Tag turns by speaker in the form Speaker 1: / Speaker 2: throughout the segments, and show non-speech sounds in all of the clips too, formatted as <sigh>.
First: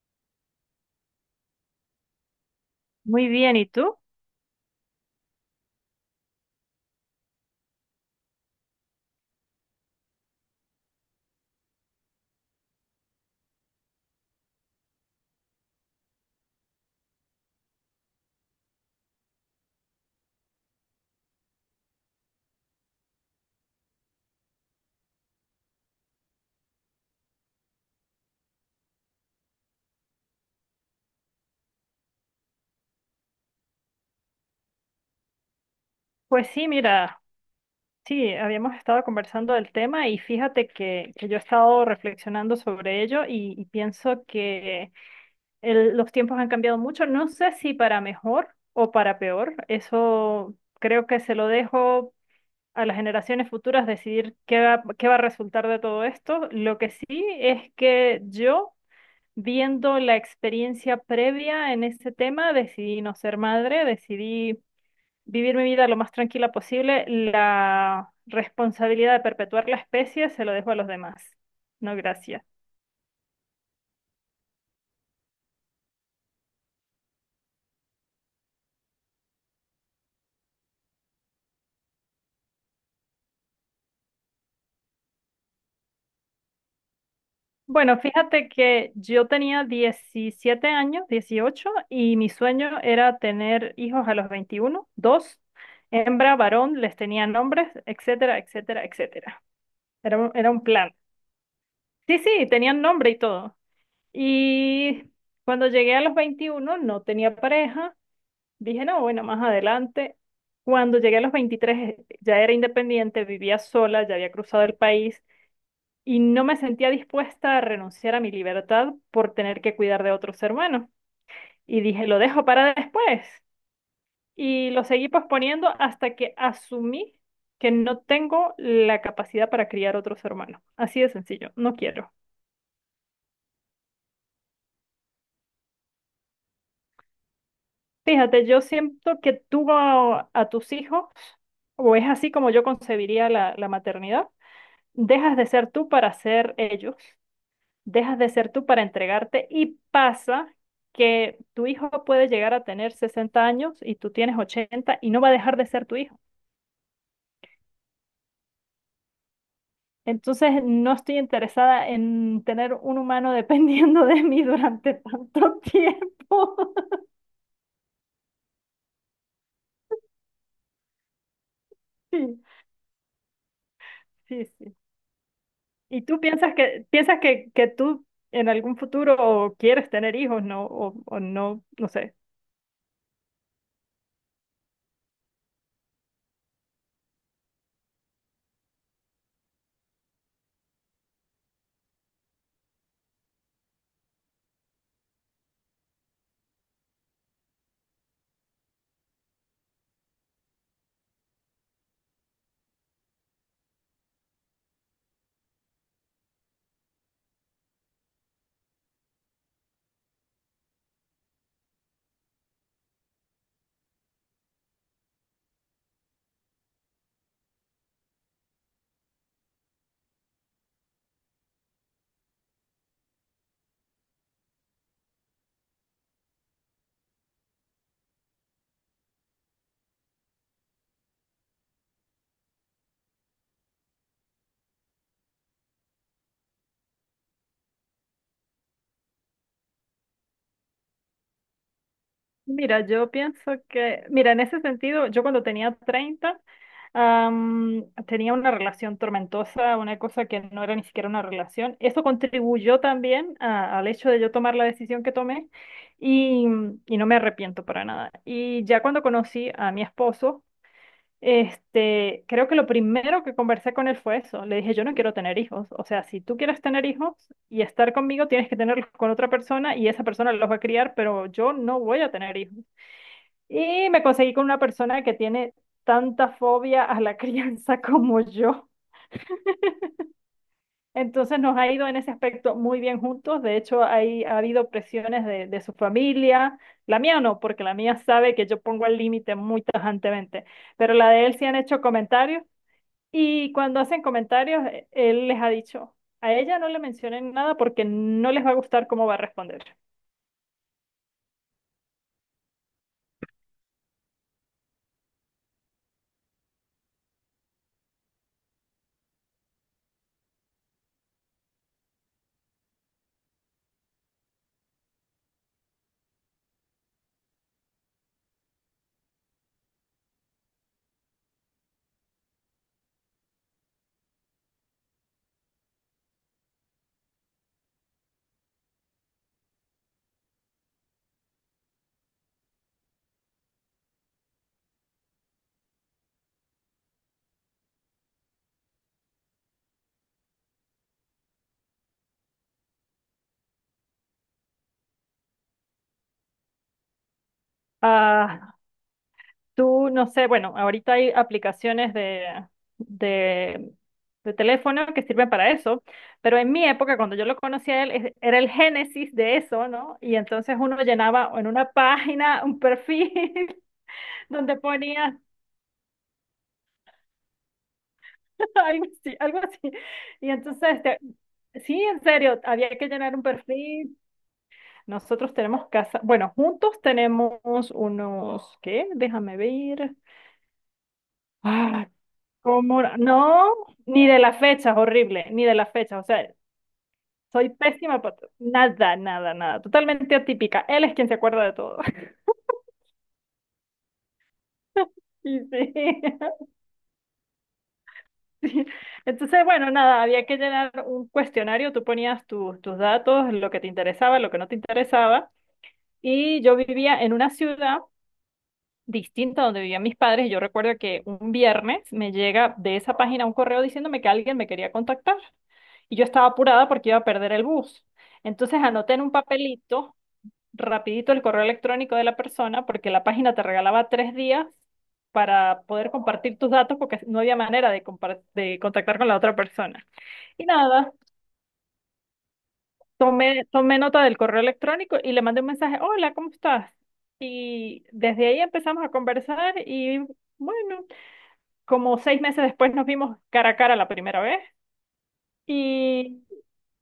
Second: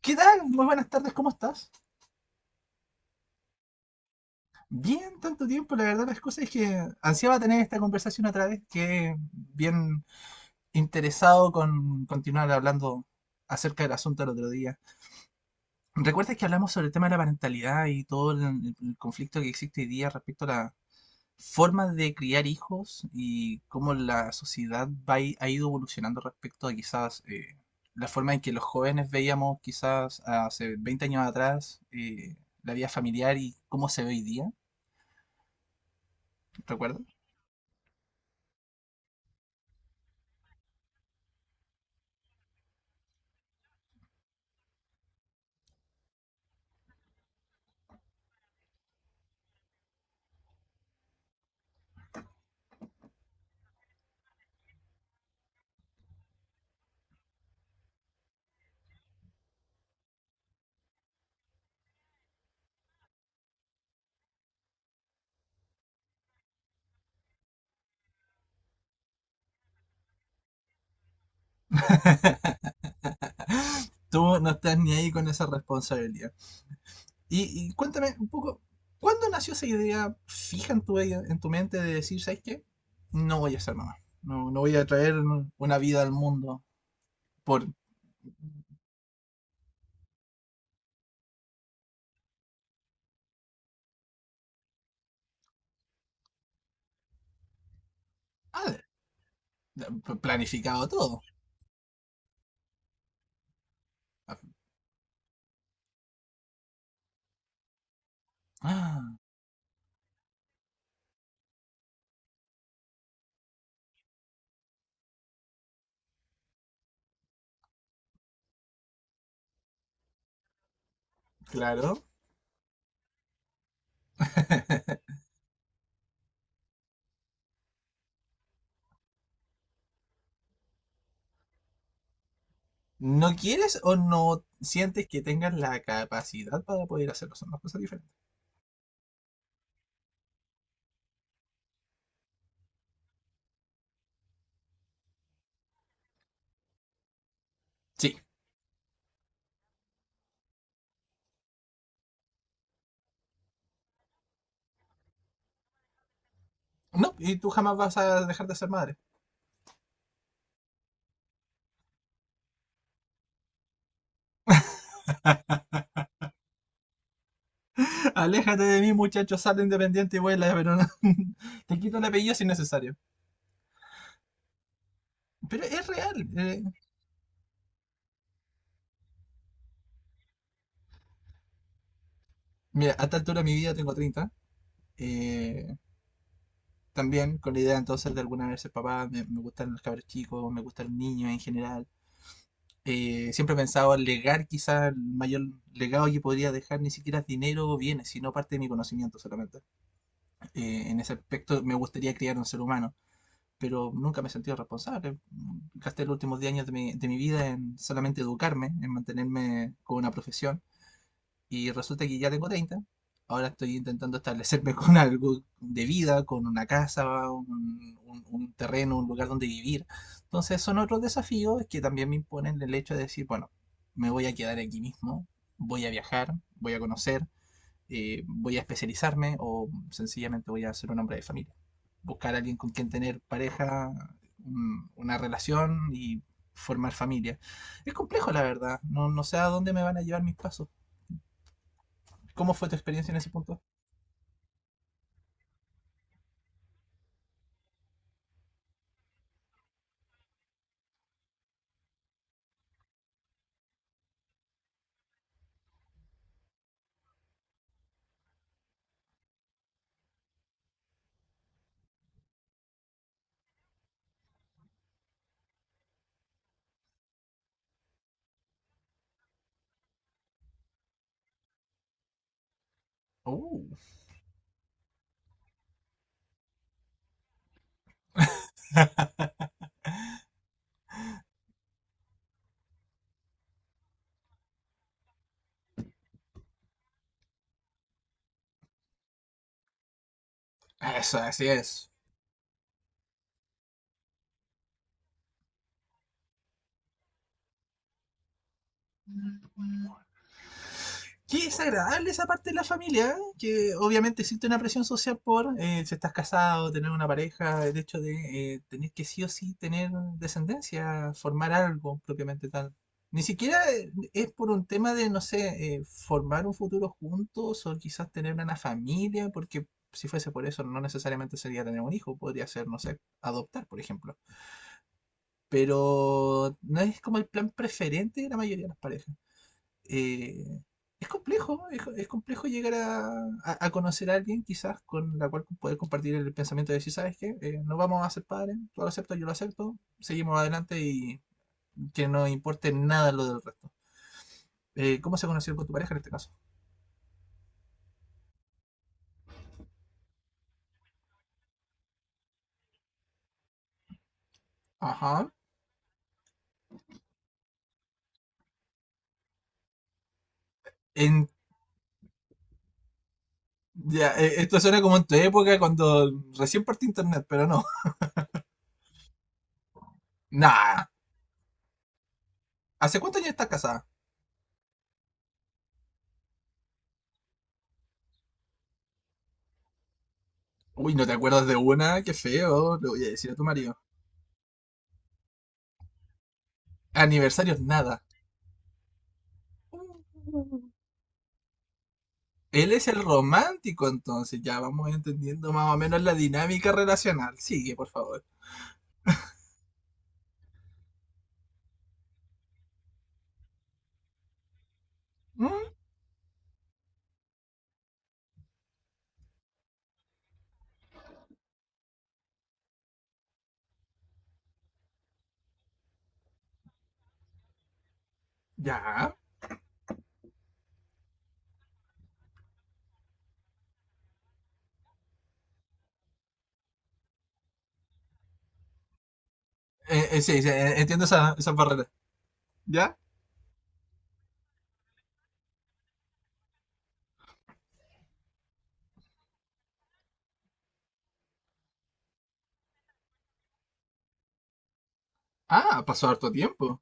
Speaker 1: ¿Qué tal? Muy buenas tardes, ¿cómo estás?
Speaker 2: Muy bien, ¿y tú?
Speaker 1: Bien, tanto tiempo. La verdad, las cosas es que ansiaba tener esta conversación otra vez, que bien interesado con continuar hablando acerca del asunto el otro día. ¿Recuerdas que hablamos sobre el tema de la parentalidad y todo el conflicto que existe hoy día respecto a la, formas de criar hijos y cómo la sociedad va, ha ido evolucionando respecto a quizás la forma en que los jóvenes veíamos quizás hace 20 años atrás, la vida familiar y cómo se ve hoy día,
Speaker 2: Pues sí,
Speaker 1: ¿recuerdas?
Speaker 2: mira, sí, habíamos estado conversando del tema y fíjate que yo he estado reflexionando sobre ello y pienso que los tiempos han cambiado mucho. No sé si para mejor o para peor. Eso creo que se lo dejo a las generaciones futuras decidir qué va a resultar de todo esto. Lo que sí es que yo, viendo la experiencia previa en ese tema, decidí no ser madre, decidí vivir mi vida lo más tranquila posible, la responsabilidad de perpetuar la especie se lo dejo a los demás. No, gracias.
Speaker 1: <laughs> Tú no estás ni ahí con esa responsabilidad. Y cuéntame un poco, ¿cuándo nació esa idea fija en en tu mente de decir, ¿sabes qué? No voy a ser mamá. No, no voy a traer una vida al mundo por...
Speaker 2: Bueno, fíjate que yo tenía 17 años, 18, y mi sueño era tener hijos a los 21, dos, hembra, varón, les tenían nombres, etcétera,
Speaker 1: Ah,
Speaker 2: etcétera, etcétera. Era un
Speaker 1: planificado
Speaker 2: plan.
Speaker 1: todo.
Speaker 2: Sí, sí, tenían nombre y todo. Y cuando llegué a los 21 no tenía pareja. Dije, no,
Speaker 1: Ah,
Speaker 2: bueno, más adelante. Cuando llegué a los 23, ya era independiente, vivía sola, ya había cruzado el país y no me sentía dispuesta a renunciar a mi libertad por tener que cuidar de otros hermanos. Y
Speaker 1: claro.
Speaker 2: dije, lo dejo para después. Y lo seguí
Speaker 1: <laughs>
Speaker 2: posponiendo hasta que asumí que no tengo la capacidad para criar otros hermanos. Así de sencillo, no quiero.
Speaker 1: ¿No quieres o no sientes que tengas la capacidad para poder hacerlo? Son dos cosas diferentes.
Speaker 2: Fíjate, yo siento que tú a tus hijos, o es así como yo concebiría la la maternidad, dejas de ser tú para ser ellos,
Speaker 1: Sí.
Speaker 2: dejas de ser tú para entregarte, y pasa que tu hijo puede llegar a tener 60 años y tú tienes 80 y no va a dejar de ser tu hijo.
Speaker 1: No, y tú jamás vas a dejar de ser madre.
Speaker 2: Entonces, no estoy interesada en tener un humano <laughs> dependiendo de mí durante tanto tiempo. <laughs>
Speaker 1: <laughs> Aléjate de mí, muchacho, sal independiente y vuela, pero no. <laughs> Te quito el apellido
Speaker 2: Sí,
Speaker 1: si es necesario.
Speaker 2: sí, sí.
Speaker 1: Pero es
Speaker 2: ¿Y
Speaker 1: real.
Speaker 2: tú piensas que tú en algún futuro quieres tener hijos, no? O no, no sé.
Speaker 1: Mira, a esta altura de mi vida tengo 30. eh, También con la idea entonces de alguna vez ser papá, me gustan los cabros chicos, me gusta el niño en general. Siempre he pensado en legar, quizás el mayor legado que podría dejar ni siquiera es dinero o bienes, sino parte de mi conocimiento solamente. En ese aspecto me gustaría criar un ser humano, pero nunca me he sentido responsable. Gasté los últimos 10 años de de mi vida en solamente educarme, en mantenerme con una profesión y resulta que ya tengo 30. Ahora estoy intentando establecerme <laughs> con algo de vida, con una casa, un terreno, un lugar donde vivir. Entonces son otros desafíos que también me imponen el hecho de decir, bueno, me voy a quedar aquí mismo, voy a viajar, voy a conocer, voy a especializarme o sencillamente voy a ser un hombre de familia. Buscar a alguien con quien tener pareja, una relación y formar familia. Es complejo, la verdad. No, no sé a dónde me van a llevar mis pasos. ¿Cómo fue tu
Speaker 2: Mira,
Speaker 1: experiencia
Speaker 2: yo
Speaker 1: en ese
Speaker 2: pienso
Speaker 1: punto?
Speaker 2: que, mira, en ese sentido, yo cuando tenía 30, tenía una relación tormentosa, una cosa que no era ni siquiera una relación. Eso contribuyó también al hecho de yo tomar la decisión que tomé y, y no me arrepiento para nada. Y ya cuando conocí a mi esposo, este, creo que lo primero que conversé con él fue eso. Le dije, yo no quiero tener hijos. O sea, si tú quieres tener hijos y estar conmigo, tienes que tenerlos con otra persona y esa persona los va a criar, pero yo no voy a tener hijos.
Speaker 1: Uh,
Speaker 2: Y me conseguí con una persona que tiene tanta fobia a la <laughs> crianza como yo. Entonces nos ha ido en ese aspecto muy bien juntos. De hecho, ha habido presiones de su familia. La mía no, porque la mía sabe que yo pongo el límite muy tajantemente. Pero la
Speaker 1: eso,
Speaker 2: de él sí
Speaker 1: así
Speaker 2: han hecho
Speaker 1: es.
Speaker 2: comentarios. Y cuando hacen comentarios, él les ha dicho, a ella no le mencionen nada porque no les va a gustar cómo va a responder.
Speaker 1: Qué desagradable esa parte de la familia, ¿eh? Que obviamente existe una presión social por, si estás casado, tener una pareja, el hecho de, tener que sí o sí tener descendencia, formar algo propiamente tal. Ni siquiera, es por un tema de, no sé, formar un futuro juntos o quizás tener una familia, porque si fuese por eso no necesariamente sería tener un hijo, podría ser, no sé, adoptar, por ejemplo. Pero no es como el plan preferente de la mayoría de las parejas. Eh, es complejo, es complejo llegar a, a conocer a alguien quizás con la cual poder compartir el pensamiento de decir, ¿sabes qué? No vamos a ser padres, tú lo aceptas, yo lo acepto, seguimos adelante y que no importe nada lo del resto. ¿Cómo se conoció con tu pareja en este caso?
Speaker 2: Ah, tú, no sé, bueno, ahorita hay aplicaciones de, de teléfono que
Speaker 1: Ajá.
Speaker 2: sirven para eso, pero en mi época, cuando yo lo conocí a él, era el génesis de eso, ¿no? Y entonces uno
Speaker 1: En,
Speaker 2: llenaba en una página un perfil
Speaker 1: ya,
Speaker 2: <laughs> donde
Speaker 1: esto suena como en tu
Speaker 2: ponía
Speaker 1: época cuando recién partí internet, pero no. <laughs>
Speaker 2: <laughs> algo así, algo así. Y entonces,
Speaker 1: Nah.
Speaker 2: este, sí, en serio, había que
Speaker 1: ¿Hace
Speaker 2: llenar
Speaker 1: cuántos
Speaker 2: un
Speaker 1: años estás casada?
Speaker 2: perfil. Nosotros tenemos casa, bueno, juntos tenemos unos, ¿qué? Déjame ver.
Speaker 1: Uy, ¿no te acuerdas de una? Qué feo,
Speaker 2: Como,
Speaker 1: le voy a decir a tu
Speaker 2: no,
Speaker 1: marido.
Speaker 2: ni de las fechas, horrible, ni de las fechas. O sea, soy
Speaker 1: Aniversarios,
Speaker 2: pésima
Speaker 1: nada.
Speaker 2: para nada, nada, nada. Totalmente atípica. Él es quien se acuerda de todo. <laughs>
Speaker 1: Él es el romántico, entonces ya vamos
Speaker 2: Y
Speaker 1: entendiendo más
Speaker 2: sí,
Speaker 1: o menos la dinámica relacional. Sigue, por favor.
Speaker 2: <laughs> sí. Entonces, bueno, nada, había que llenar un cuestionario. Tú ponías tus datos, lo que te interesaba, lo que no te interesaba.
Speaker 1: Mm.
Speaker 2: Y yo vivía en una ciudad distinta a donde vivían mis padres. Y yo recuerdo que un viernes me llega de esa página un correo diciéndome que alguien me quería contactar. Y yo estaba apurada porque iba a perder el bus. Entonces anoté en un
Speaker 1: Ya.
Speaker 2: papelito rapidito el correo electrónico de la persona porque la página te regalaba 3 días para poder compartir tus datos porque no había manera de contactar con la otra persona.
Speaker 1: Sí,
Speaker 2: Y
Speaker 1: sí,
Speaker 2: nada,
Speaker 1: entiendo esas barreras. ¿Ya?
Speaker 2: tomé nota del correo electrónico y le mandé un mensaje, hola, ¿cómo estás? Y desde ahí empezamos a conversar y bueno, como 6 meses después nos vimos cara a cara la primera vez.
Speaker 1: Ah, pasó harto tiempo.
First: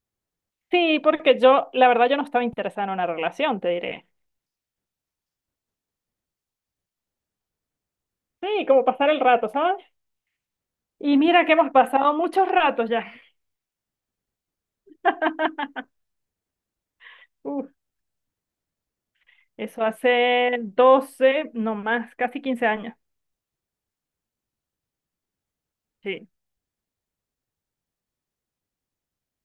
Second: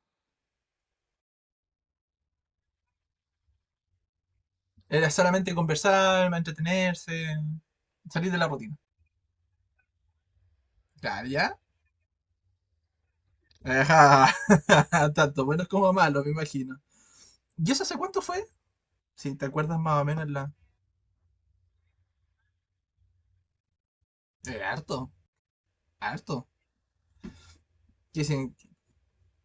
Speaker 2: Sí, porque yo, la verdad, yo no estaba interesada en una relación, te diré.
Speaker 1: Era solamente conversar, entretenerse, salir de la
Speaker 2: Sí,
Speaker 1: rutina.
Speaker 2: como pasar el rato, ¿sabes? Y
Speaker 1: Claro,
Speaker 2: mira que
Speaker 1: ¿ya?
Speaker 2: hemos pasado muchos ratos ya.
Speaker 1: Ajá. <laughs> Tanto buenos
Speaker 2: <laughs>
Speaker 1: como malos, me imagino.
Speaker 2: Uf,
Speaker 1: ¿Y eso hace cuánto fue? Si te acuerdas
Speaker 2: eso
Speaker 1: más o menos
Speaker 2: hace
Speaker 1: la...
Speaker 2: 12, no más, casi 15 años.
Speaker 1: Harto,
Speaker 2: Sí,
Speaker 1: harto. Que se-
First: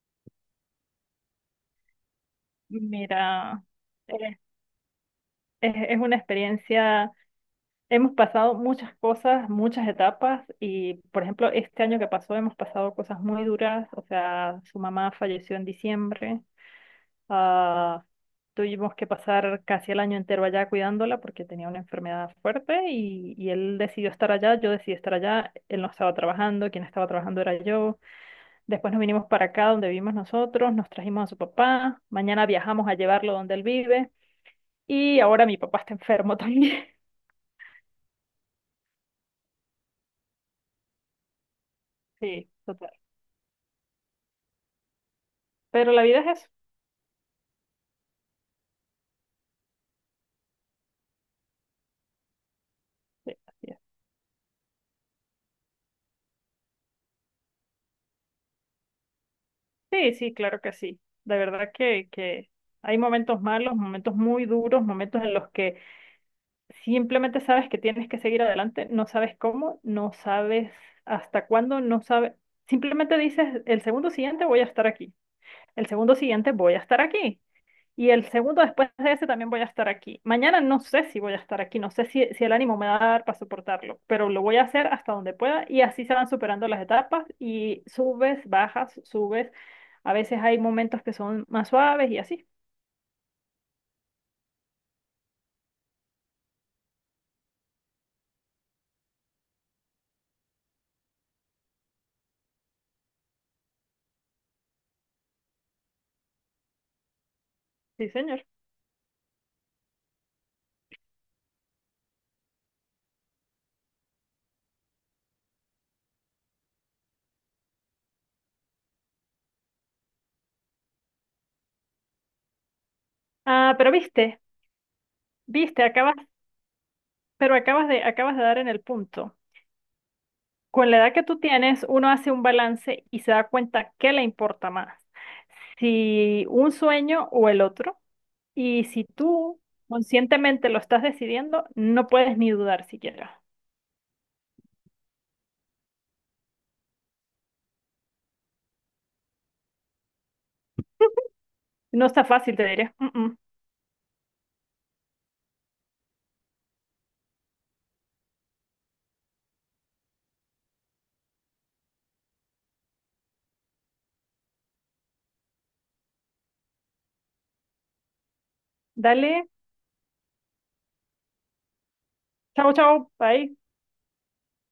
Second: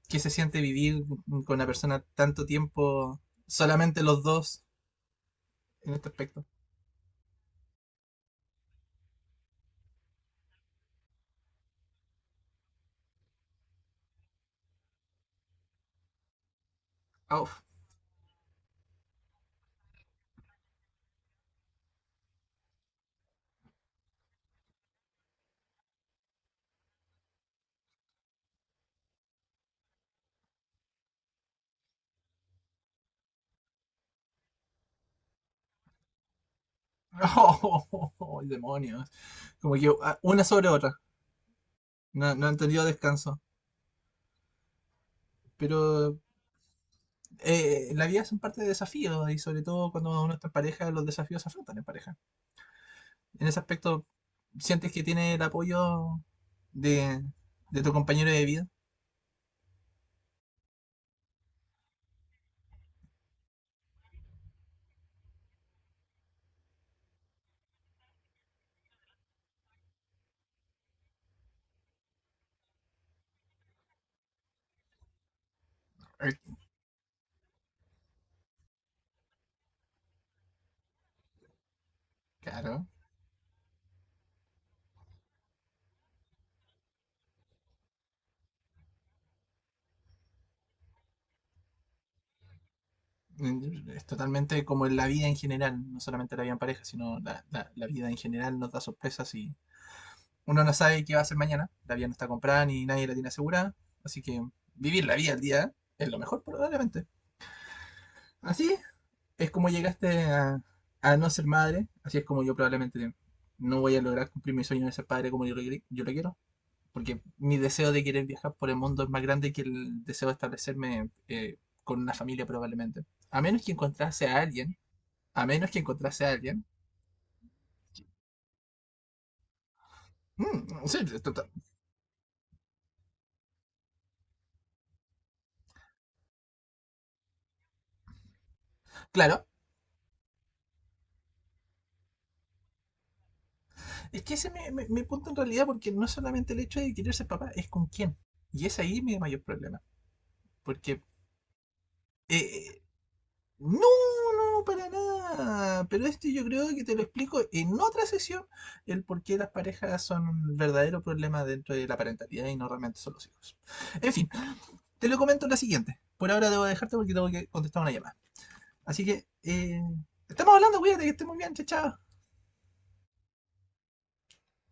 Speaker 1: Qué se siente vivir con una persona tanto tiempo,
Speaker 2: mira,
Speaker 1: solamente los
Speaker 2: eh,
Speaker 1: dos,
Speaker 2: es,
Speaker 1: en
Speaker 2: es
Speaker 1: este
Speaker 2: una
Speaker 1: aspecto.
Speaker 2: experiencia, hemos pasado muchas cosas, muchas etapas y, por ejemplo, este año que pasó hemos pasado cosas muy duras, o sea, su mamá falleció en diciembre.
Speaker 1: Au.
Speaker 2: Ah, tuvimos que pasar casi el año entero allá cuidándola porque tenía una enfermedad fuerte y él decidió estar allá, yo decidí estar allá, él no estaba trabajando, quien estaba trabajando era yo. Después nos vinimos para acá donde vivimos nosotros, nos trajimos a su papá, mañana viajamos a llevarlo donde él vive y ahora mi papá está enfermo <laughs> también.
Speaker 1: ¡Oh, oh, oh, oh, demonios! <laughs> Como que ah, una sobre otra. No, no
Speaker 2: Sí,
Speaker 1: han tenido
Speaker 2: total.
Speaker 1: descanso.
Speaker 2: Pero la
Speaker 1: Pero
Speaker 2: vida es eso.
Speaker 1: la vida es un parte de desafíos y sobre todo cuando uno está en pareja, los desafíos se afrontan en pareja.
Speaker 2: Sí,
Speaker 1: En ese
Speaker 2: así es.
Speaker 1: aspecto, ¿sientes que tiene el apoyo de, de tu compañero de vida?
Speaker 2: Sí, sí, claro que sí. De verdad que hay momentos malos, momentos muy duros, momentos en los que simplemente sabes que tienes que seguir adelante, no sabes cómo, no sabes hasta cuándo, no sabes. Simplemente dices, el segundo siguiente voy a estar aquí, el segundo siguiente voy a estar aquí y el segundo después de ese también voy a estar aquí. Mañana no sé si voy a estar aquí, no sé si, si el ánimo
Speaker 1: Claro.
Speaker 2: me va a dar para soportarlo, pero lo voy a hacer hasta donde pueda y así se van superando las etapas y subes, bajas, subes. A veces hay momentos que son más suaves y así.
Speaker 1: Mm, es totalmente como en la vida en general, no solamente la vida en pareja, sino la vida en general nos da sorpresas y uno no sabe qué va a hacer mañana. La vida no está comprada ni nadie la tiene asegurada. Así que vivir la vida al día es lo mejor probablemente.
Speaker 2: Sí, señor.
Speaker 1: Así es como llegaste a no ser madre. Así es como yo probablemente no voy a lograr cumplir mi sueño de ser padre como yo lo, yo lo quiero. Porque mi deseo de querer viajar por el mundo es más grande que el deseo de establecerme, con una familia probablemente. A menos que
Speaker 2: Ah, pero
Speaker 1: encontrase
Speaker 2: viste,
Speaker 1: a alguien, a menos que
Speaker 2: viste, acabas
Speaker 1: encontrase a alguien.
Speaker 2: Pero acabas de dar en el punto.
Speaker 1: Mm,
Speaker 2: Con la
Speaker 1: sí,
Speaker 2: edad que tú tienes, uno hace un balance y se da cuenta qué le importa más, si un sueño o el otro. Y si
Speaker 1: claro.
Speaker 2: tú conscientemente lo estás decidiendo, no puedes ni dudar siquiera.
Speaker 1: Es que ese es mi, mi punto en realidad, porque no es solamente el hecho de querer ser papá, es con quién. Y es ahí mi mayor problema. Porque.
Speaker 2: No está fácil, te
Speaker 1: eh,
Speaker 2: diré. Mm, mm.
Speaker 1: no, no, para nada. Pero esto yo creo que te lo explico en otra sesión, el por qué las parejas son un verdadero problema dentro de la parentalidad y no realmente son los hijos. En fin, te lo comento en la siguiente. Por ahora debo dejarte porque tengo que contestar una llamada. Así que,
Speaker 2: Dale,
Speaker 1: estamos hablando, cuídate, que estés muy bien, chao, chao.
Speaker 2: chao, chao, bye.